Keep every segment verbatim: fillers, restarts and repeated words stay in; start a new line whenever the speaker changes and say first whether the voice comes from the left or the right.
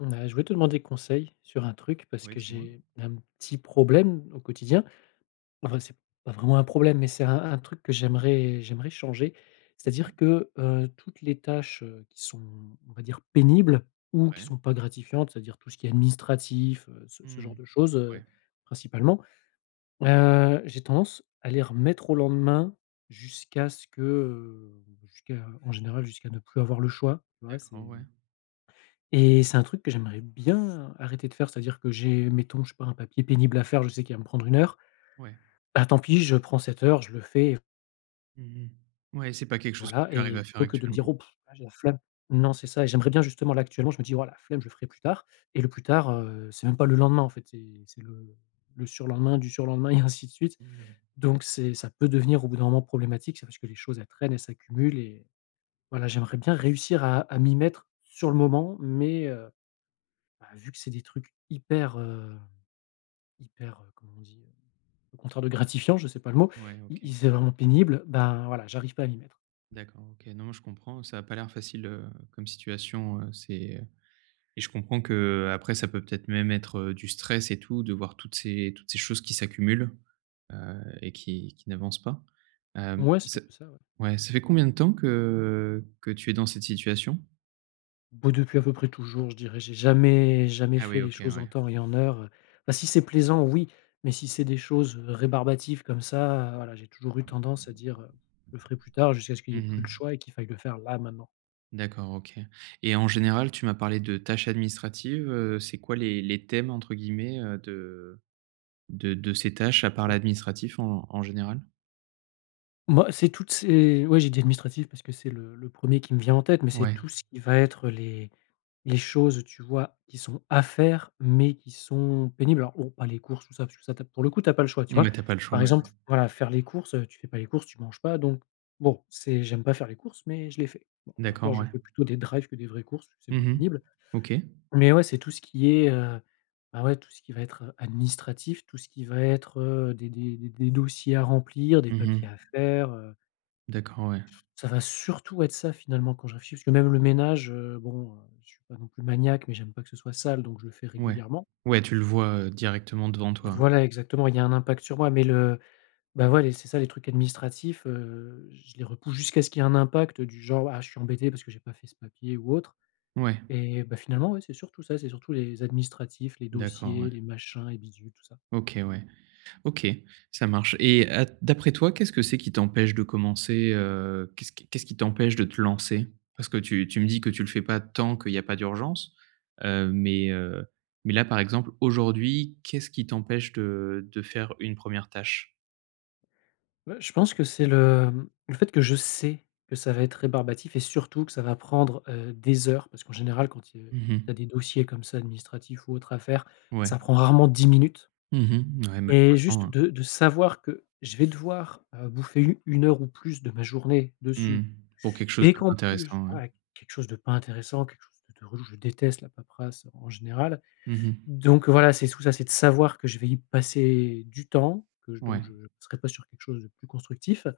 left: Mmh bah, je voulais te demander des conseils, sur un truc parce
right: Oui,
left: que
right: dis-moi?
left: j'ai un petit problème au quotidien. Enfin, c'est pas vraiment un problème, mais c'est un un truc que j'aimerais j'aimerais changer. C'est-à-dire
right: OK.
left: que, heu, toutes les tâches, heu, qui sont, on va dire «pénibles» ou qui
right: Ouais.
left: sont pas gratifiantes c'est-à-dire tout ce qui est administratif, heu, ce ce genre
right: Mmh.
left: de chose, heu,
right: Ouais.
left: principalement, heu, j'ai tendance à les remettre au lendemain jusqu'à ce que, heu, jusqu'à en général jusqu'à ne plus avoir le choix. Ouais, c'est
right: D'accord, ouais.
left: et c'est un truc que j'aimerais bien arrêter de faire, c'est-à-dire que j'ai mettons je sais pas un papier pénible à faire, je sais qu'il va me prendre une heure.
right: Ouais.
left: Bah tant pis, je prends cette heure, je le fais
right: Mmh mh. Ouais, c'est pas quelque chose que
left: voilà
right: tu arrives
left: et
right: à faire
left: plutôt que de me
right: actuellement.
left: dire: «Oh pff, là, j'ai la flemme!» Non, c'est ça et j'aimerais bien justement là actuellement, je me dis: «Voilà, la flemme, je le ferai plus tard» et le plus tard, heu, c'est même pas le lendemain en fait, c'est c'est le le le surlendemain du surlendemain et ainsi de suite.
right: Mmh.
left: Donc c'est ça peut devenir au bout d'un moment problématique, c'est parce que les choses, elles traînent, elles s'accumulent et voilà j'aimerais bien réussir à à m'y mettre sur le moment, mais, heu, bah, vu que c'est des trucs hyper, heu, hyper, heu, comment on dit? Le contraire de gratifiant, je sais pas le mot,
right: Ouais,
left: i i
right: OK.
left: c'est vraiment pénible, ben voilà, j'arrive pas à m'y mettre.
right: D'accord, OK. Non mais je comprends, ça a pas l'air facile, heu, comme situation, heu, c'est, heu et je comprends qu'après ça peut peut-être même être, heu, du stress et tout de voir toutes ces toutes ces choses qui s'accumulent, heu et qui qui n'avancent pas, hem,
left: Mouais, c'est un
right: ça
left: peu ça, ouais.
right: ouais, ça fait combien de temps que que tu es dans cette situation?
left: Boh, depuis à peu près toujours, je dirais, j'ai jamais jamais
right: Ah
left: fait
right: oui,
left: les
right: OK,
left: choses en
right: ouais.
left: temps et en heure. Bah, si c'est plaisant, oui, mais si c'est des choses rébarbatives, comme ça, voilà, j'ai toujours eu tendance à dire, heu: «Je le ferai plus tard», jusqu'à ce qu'il y
right: Mmh
left: ait plus le
right: mh.
left: choix et qu'il faille le faire, là maintenant.
right: D'accord, OK, et en général, tu m'as parlé de tâches administratives, heu, c'est quoi les les thèmes, entre guillemets, heu, de de de ces tâches, à part l'administratif, en en général?
left: Moi, c'est toutes ces ouais, j'ai dit: «Administratif», parce que c'est le le premier qui me vient en tête, mais c'est
right: Ouais.
left: tout ce qui va être les les choses tu vois, qui sont à faire, mais qui sont pénibles. Alors, bon, pas les courses, tout ça, parce que ça, tu as, pour le coup, tu as pas le choix, tu
right: Oui,
left: vois?
right: tu as pas le choix,
left: Par
right: bah on
left: exemple, voilà, faire les courses, heu, tu fais pas les courses, tu manges pas, donc bon, c'est j'aime pas faire les courses, mais je les fais. Bon, et encore,
right: D'accord,
left: je
right: ouais.
left: fais plutôt des drives que des vraies courses, c'est moins
right: Mmh mh.
left: pénible,
right: OK.
left: mais ouais, c'est tout ce qui est, heu, bah, ouais, tout ce qui va être, heu, administratif, tout ce qui va être, heu, des des des des dossiers à remplir, des
right: Mmh
left: papiers
right: mh.
left: à faire, heu
right: D'accord, ouais.
left: Ça va surtout être ça finalement, quand je réfléchis, parce que, même le ménage, heu, bon, heu, je suis pas non plus maniaque, mais j'aime pas que ce soit sale, donc je le fais
right: Ouais,
left: régulièrement.
right: ouais, tu le vois, heu, directement, devant toi.
left: Voilà, exactement. Il y a un impact sur moi, mais le bah ouais, c'est ça les trucs administratifs, heu, je les repousse jusqu'à ce qu'il y ait un impact du genre: «Ah, je suis embêté, parce que j'ai pas fait ce papier ou autre»,
right: Ouais.
left: et bah, finalement, ouais, c'est surtout ça, c'est surtout les administratifs, les
right: D'accord, ouais.
left: dossiers, les machins et bidules, tout ça.
right: OK, ouais. OK, ça marche, et à d'après toi, qu'est-ce que c'est qui t'empêche de commencer, heu, qu'est-ce qui qu'est-ce qui t'empêche de te lancer? Parce que tu tu me dis que tu le fais pas tant, qu'il y a pas d'urgence. Heu, mais, heu, mais là, par exemple, aujourd'hui, qu'est-ce qui t'empêche de de faire une première tâche?
left: Ouais, je pense que c'est le, hem, le fait que je sais que ça va être rébarbatif et surtout que ça va prendre, heu, des heures parce qu'en général, quand tu, heu,
right: Mmh mh.
left: tu as des dossiers comme ça administratifs ou autre à faire,
right: Ouais.
left: ça prend rarement dix minutes
right: Mmh mh. Ouais
left: et
right: malheureusement,
left: juste
right: hein.
left: de de savoir que je vais devoir, heu, bouffer u une heure ou plus de ma journée
right: Mmh.
left: dessus
right: Pour quelque chose
left: et
right: de pas
left: qu'en plus,
right: intéressant, ouais.
left: ouais quelque chose de pas intéressant, quelque chose de de relou, je déteste la paperasse en général.
right: Mmh mh.
left: Donc voilà, c'est sous ça, c'est de savoir que je vais y passer du temps, que je donc,
right: Ouais.
left: je serai pas sur quelque chose de plus constructif, heu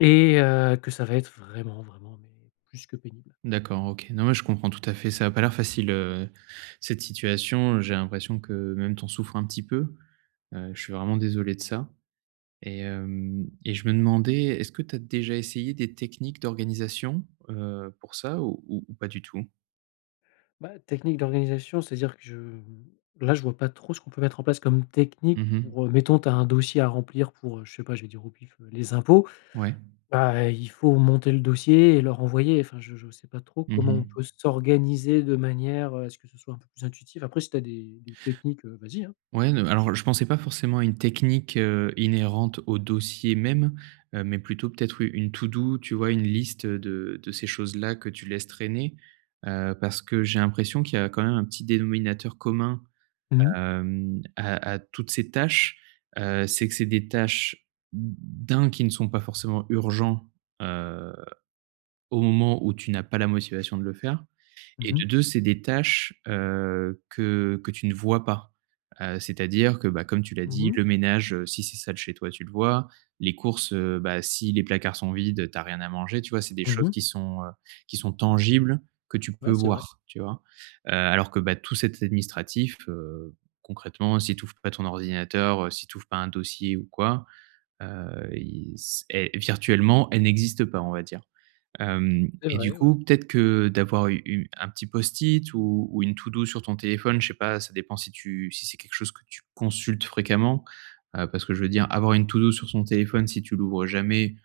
left: et heu, que ça va être vraiment vraiment mais, plus que pénible.
right: D'accord, OK. Non mais je comprends tout à fait, ça a pas l'air facile, heu, cette situation, heu, j'ai l'impression que même tu en souffres un petit peu, heu, je suis vraiment désolé de ça et hem et je me demandais, est-ce que tu as déjà essayé des techniques d'organisation? Heu, pour ça ou ou ou pas du tout?
left: Bah, technique d'organisation c'est-à-dire que je là, je vois pas trop ce qu'on peut mettre en place comme technique
right: Mmh mh.
left: pour, heu, mettons tu as un dossier à remplir pour, heu, je sais pas, je vais dire au pif, heu, les impôts.
right: Ouais.
left: Bah, il faut monter le dossier et leur envoyer. Enfin je je sais pas trop
right: Mmh
left: comment on
right: mh.
left: peut s'organiser de manière à ce que ce soit un peu plus intuitif. Après si tu as des des techniques, heu, vas-y hein!
right: Ouais non mais, alors je pensais pas forcément à une technique, heu, inhérente au dossier même, heu, mais plutôt peut-être u une to do, tu vois? Une liste, heu, de de ces choses-là que tu laisses traîner, heu, parce que j'ai l'impression qu'il y a quand même un petit dénominateur commun,
left: Mmh mh.
right: hem, à à toutes ces tâches, heu, c'est que c'est des tâches d' un, qui ne sont pas forcément urgents, heu, au moment où tu n'as pas la motivation de le faire et
left: Mmh
right: de
left: mh.
right: deux, c'est des tâches, heu, que que tu ne vois pas, heu, c'est à dire que, bah, comme tu l'as
left: Mmh
right: dit,
left: mh.
right: le ménage, heu, si c'est sale chez toi, tu le vois, les courses, heu, bah, si les placards sont vides, heu, tu as rien à manger, tu vois? C'est des
left: Mmh
right: choses
left: mh.
right: qui sont, heu, qui sont tangibles, que tu
left: Ouais,
right: peux
left: c'est vrai.
right: voir, tu vois? Heu, alors que, bah, tout cet administratif, heu, concrètement, si tu ouvres pas ton ordinateur, heu, si tu ouvres pas un dossier ou quoi, heu, il c et virtuellement elles n'existent pas on va dire, hem
left: C'est
right: et du
left: vrai,
right: coup,
left: ouais.
right: peut-être que, heu, d'avoir u u un petit post-it ou, ou une to do, sur ton téléphone je sais pas, ça dépend si tu si c'est quelque chose que tu consultes fréquemment, heu, parce que je veux dire, avoir une to do, sur son téléphone si tu l'ouvres jamais,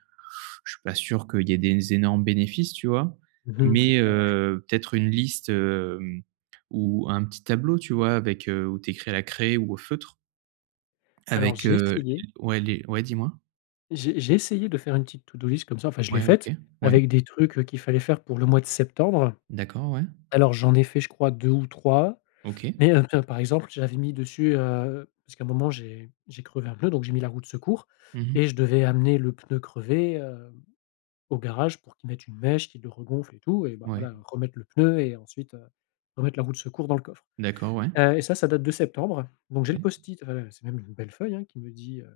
right: je suis pas sûr qu'il y ait des énormes bénéfices, tu vois?
left: Mmh mh, c'est
right: Mais,
left: clair ouais.
right: heu, peut-être une liste, hem, ou un petit tableau, tu vois? Avec, heu, où tu écris à la craie ou au feutre.
left: Alors
right: Avec,
left: j'ai
right: heu,
left: essayé.
right: l ouais les ouais dis-moi?
left: J'ai j'ai essayé de faire une petite to-do list comme ça, enfin, je l'ai
right: Ouais
left: faite
right: OK, ouais.
left: avec des trucs qu'il fallait faire pour le mois de septembre.
right: D'accord, ouais.
left: Alors j'en ai fait, je crois deux ou trois,
right: OK.
left: mais, heu, tiens, par exemple, j'avais mis dessus, heu parce qu'à un moment j'ai j'ai crevé un pneu donc j'ai mis la roue de secours
right: Mmh mh.
left: et je devais amener le pneu crevé, hem, au garage pour qu'ils mettent une mèche, qu'il le regonfle et tout et ben
right: Ouais.
left: voilà, remettre le pneu et ensuite, heu, remettre la roue de secours dans le coffre.
right: D'accord, ouais.
left: Heu, et ça, ça date de septembre donc j'ai le
right: Oui.
left: post-it, heu c'est même une belle feuille hein qui me dit, heu: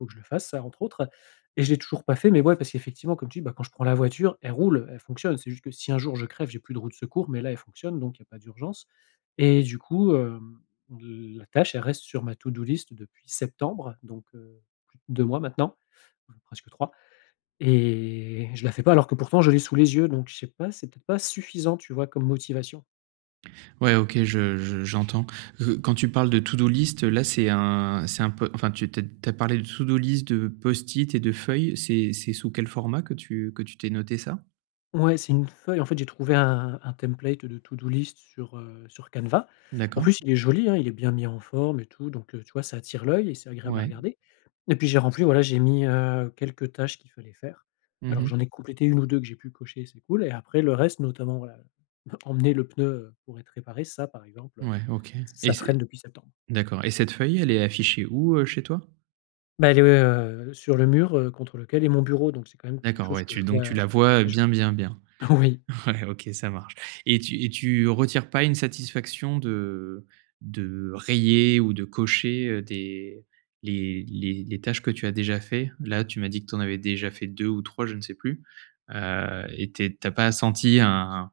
left: «Faut que je le fasse, ça» entre autres et je l'ai toujours pas fait mais ouais, parce qu'effectivement comme tu dis: «Bah, quand je prends la voiture, elle roule, elle fonctionne». C'est juste que si un jour je crève, j'ai plus de roue de secours, mais là, elle fonctionne donc il y a pas d'urgence et du coup, hem, heu, la tâche, elle reste sur ma to-do list depuis septembre donc, heu, plus deux mois maintenant. Même presque trois et je la fais pas alors que pourtant je l'ai sous les yeux donc je sais pas, c'est peut-être pas suffisant tu vois? Comme motivation.
right: Ouais OK, je je j'entends parce que quand tu parles de to-do list là, c'est un c'est un peu enfin, tu te tu as tu as parlé de to do-list de Post-it et de feuilles, c'est c'est sous quel format que tu que tu t'ai noté ça?
left: Ouais, c'est une feuille. En fait, j'ai trouvé un un template de to-do list sur, heu, sur Canva. En
right: D'accord.
left: plus, il est joli, hein. Il est bien mis en forme et tout, donc, heu, tu vois? Ça attire l'œil et c'est agréable à
right: Ouais.
left: regarder et puis, j'ai rempli, voilà, j'ai mis, heu, quelques tâches qu'il fallait faire.
right: Mmh
left: Alors,
right: mh.
left: j'en ai complétées une ou deux que j'ai pu cocher, c'est cool, et après le reste, notamment, voilà, emmener le pneu, heu, pour être réparé, ça, par exemple, heu,
right: Ouais, OK. Et
left: ça
right: c
left: traîne depuis septembre.
right: d'accord et cette feuille, elle est affichée où, heu, chez toi?
left: Bah, il est, heu, sur le mur, heu, contre lequel est mon bureau, donc c'est quand même quelque
right: D'accord.
left: chose
right: Ouais,
left: que
right: tu
left: je
right: donc
left: vois
right: tu la vois
left: les jours.
right: bien, bien, bien.
left: Oui.
right: Ouais. OK, ça marche et tu et tu retires pas une satisfaction de de rayer ou de cocher, heu, des les les les tâches que tu as déjà faits? Là, tu m'as dit que tu en avais déjà fait deux ou trois, je ne sais plus, heu, et tu es tu as pas senti un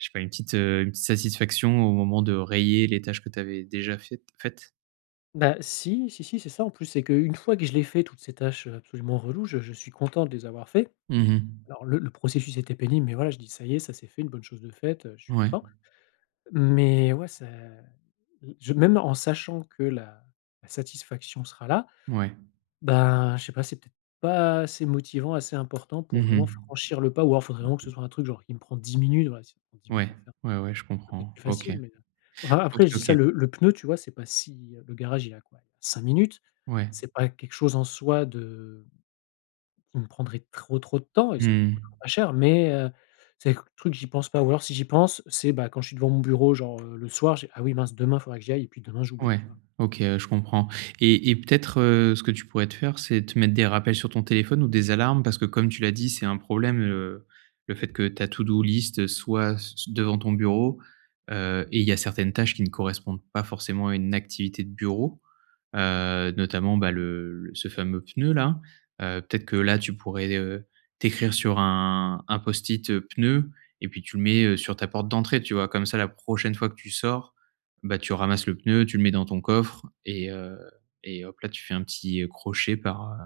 right: je sais pas, une petite, heu, une petite satisfaction au moment de rayer les tâches que tu avais déjà fai faites?
left: Bah si, si, si, c'est ça, en plus. C'est qu'une fois que je les fais, toutes ces tâches, heu, absolument reloues, je je suis content de les avoir faits.
right: Mmh mh.
left: Alors, le le processus était pénible, mais voilà, je dis: «Ça y est, ça s'est fait, une bonne chose de faite», heu, je suis
right: Ouais.
left: content mais, ouais ça i je même en sachant que la la satisfaction sera là,
right: Ouais.
left: ben, je sais pas, c'est peut-être pas assez motivant, assez important pour
right: Mmh
left: vraiment
right: mh.
left: franchir le pas ou alors il faudrait vraiment que ce soit un truc, genre, qui me prend dix minutes. Voilà si ça prend dix minutes
right: Ouais.
left: à faire,
right: Ouais, ouais, je
left: ça serait peut être
right: comprends.
left: plus
right: OK.
left: facile mais, heu, enfin,
right: OK,
left: après, je dis
right: OK.
left: ça, le le pneu, tu vois? C'est pas si le garage, il est à quoi? cinq minutes.
right: Ouais.
left: C'est pas quelque chose en soi de qui me prendrait trop, trop de temps et
right: Mmh
left: ça nous
right: mh.
left: coûtera pas cher mais, heu, c'est le truc que j'y pense pas ou alors, si j'y pense, c'est, bah, quand je suis devant mon bureau, genre, heu, le soir, je fais: «Ah oui mince, demain, faudra que j'y aille», et puis, demain, j'oublie,
right: Ouais,
left: tu vois?
right: OK. Ouais, je comprends. Et et peut-être, heu, ce que tu pourrais te faire, c'est te mettre des rappels sur ton téléphone ou des alarmes, parce que, comme tu l'as dit, c'est un problème, heu, le fait que ta to-do list soit c c devant ton bureau, heu, et il y a certaines tâches qui ne correspondent pas forcément à une activité de bureau. Heu, notamment, bah, le ce fameux pneu-là, heu, peut-être que, là, tu pourrais, heu, t'écrire sur un un Post-it «pneu» et puis, tu le mets, heu, sur ta porte d'entrée, tu vois? Comme ça, la prochaine fois que tu sors, bah, tu ramasses le pneu, tu le mets dans ton coffre et heu, et hop-là! Tu fais un petit crochet par, heu,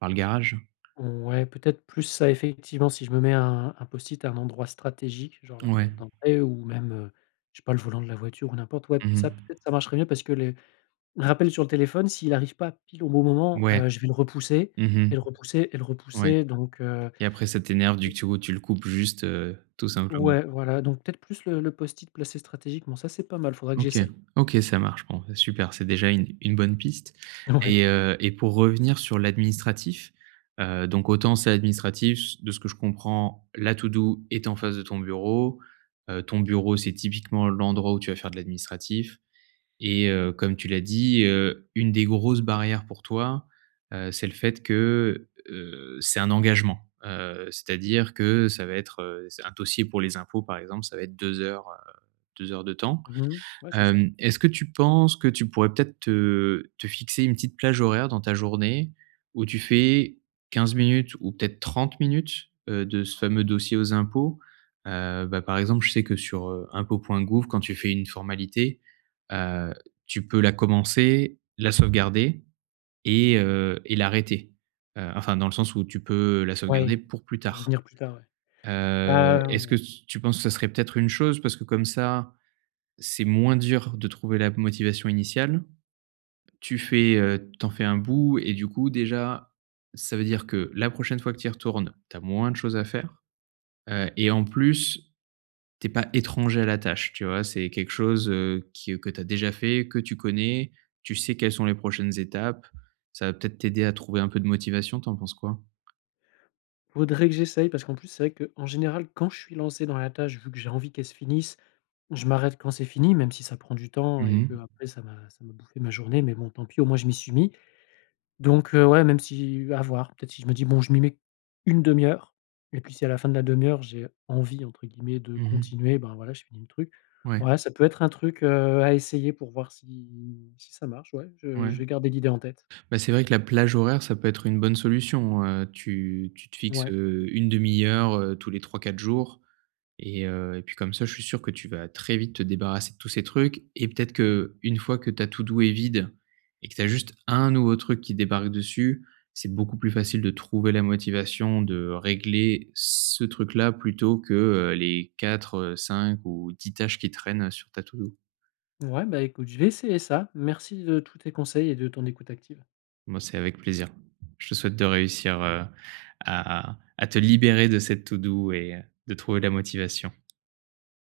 right: par le garage.
left: Ouais, peut-être plus ça, effectivement. Si je me mets un un Post-it à un endroit stratégique, genre, la
right: Ouais.
left: porte d'entrée ou même, heu, je sais pas, le volant de la voiture ou n'importe, ouais,
right: Mmh
left: ça,
right: mh.
left: peut-être, ça marcherait mieux parce que les les rappels sur le téléphone, s'il arrive pas pile au bon moment,
right: Ouais.
left: heu, je vais le repousser
right: Mmh mh.
left: et le repousser et le
right: Ouais.
left: repousser donc, heu
right: Et après, ça t'énerve vu
left: [unintelligible]
right: que, du coup, tu le coupes juste, heu, tout simplement.
left: Ouais, voilà, donc peut-être, plus le le Post-it placé stratégiquement, ça, c'est pas mal, faudrait que
right: OK.
left: j'essaye.
right: OK, ça marche, bon, bah, super, c'est déjà une une bonne piste
left: Ouais.
right: et heu, et pour revenir sur l'administratif, heu, donc autant ça, l'administratif, de ce que je comprends, la to-do est en face de ton bureau, heu, ton bureau, c'est typiquement l'endroit où tu vas faire de l'administratif et heu, comme tu l'as dit, heu, une des grosses barrières pour toi, heu, c'est le fait que, heu, c'est un engagement. Heu, c'est-à-dire que ça va être, heu, c'est un dossier pour les impôts, par exemple, ça va être deux heures, heu, deux heures de temps.
left: Mmh mh. Ouais, c'est ça.
right: Hem. Est-ce que tu penses que tu pourrais peut-être te te fixer une petite plage horaire dans ta journée où tu fais quinze minutes ou peut-être trente minutes, heu, de ce fameux dossier aux impôts? Heu, bah, par exemple, je sais que sur, heu, impot.gouv, quand tu fais une formalité, heu, tu peux la commencer, la sauvegarder et heu, et l'arrêter. Heu, enfin, dans le sens où tu peux la sauvegarder
left: Ouais,
right: pour plus tard.
left: revenir plus tard, ouais.
right: Heu,
left: Ah, heu,
right: est-ce que
left: ouais.
right: s tu penses que ça serait peut-être une chose parce que comme ça, c'est moins dur de trouver la motivation initiale? Tu fais, heu, tu en fais un bout et du coup, déjà, ça veut dire que la prochaine fois que tu y retournes, tu as moins de choses à faire, heu, et en plus, tu es pas étranger à la tâche, tu vois? C'est quelque chose, heu, qui que tu as déjà fait, que tu connais. Tu sais quelles sont les prochaines étapes. Ça va peut-être t'aider à trouver un peu de motivation. Tu en penses quoi?
left: Faudrait que j'essaye, parce qu'en plus c'est vrai qu'en général, quand je suis lancé dans la tâche, vu que j'ai envie qu'elle se finisse, je m'arrête quand c'est fini même si ça prend du temps
right: Mmh
left: et
right: mh.
left: qu'après ça m'a ça m'a bouffé ma journée mais bon, tant pis, au moins je m'y suis mis. Donc, heu, ouais, même si heu, à voir, peut-être si je me dis: «Bon, je m'y mets une demi heure», et puis, si à la fin de la une demi heure j'ai «envie» entre guillemets de
right: Mmh mh.
left: continuer, ben voilà, je finis le truc.
right: Ouais.
left: Ouais, ça peut être un truc, heu, à essayer pour voir si si ça marche, ouais. Je je
right: Ouais.
left: vais garder l'idée en tête.
right: Bah c'est vrai que la plage horaire, ça peut être une bonne solution, heu, tu tu te fixes,
left: Ouais.
right: heu, une demi heure, heu tous les trois-quatre jours et heu, et puis comme ça, je suis sûr que tu vas très vite te débarrasser de tous ces trucs et peut-être qu'une fois que ta to do est vide et que tu as juste un nouveau truc qui débarque dessus, c'est beaucoup plus facile de trouver la motivation de régler, ce truc-là plutôt que, heu les quatre heu, cinq ou dix tâches qui traînent sur ta to do.
left: Ouais, bah écoute, je vais essayer ça. Merci de tous tes conseils et de ton écoute active.
right: M heu, c'est avec plaisir. Je te souhaite de réussir, heu, à à à te libérer de cette to do et heu, de trouver la motivation.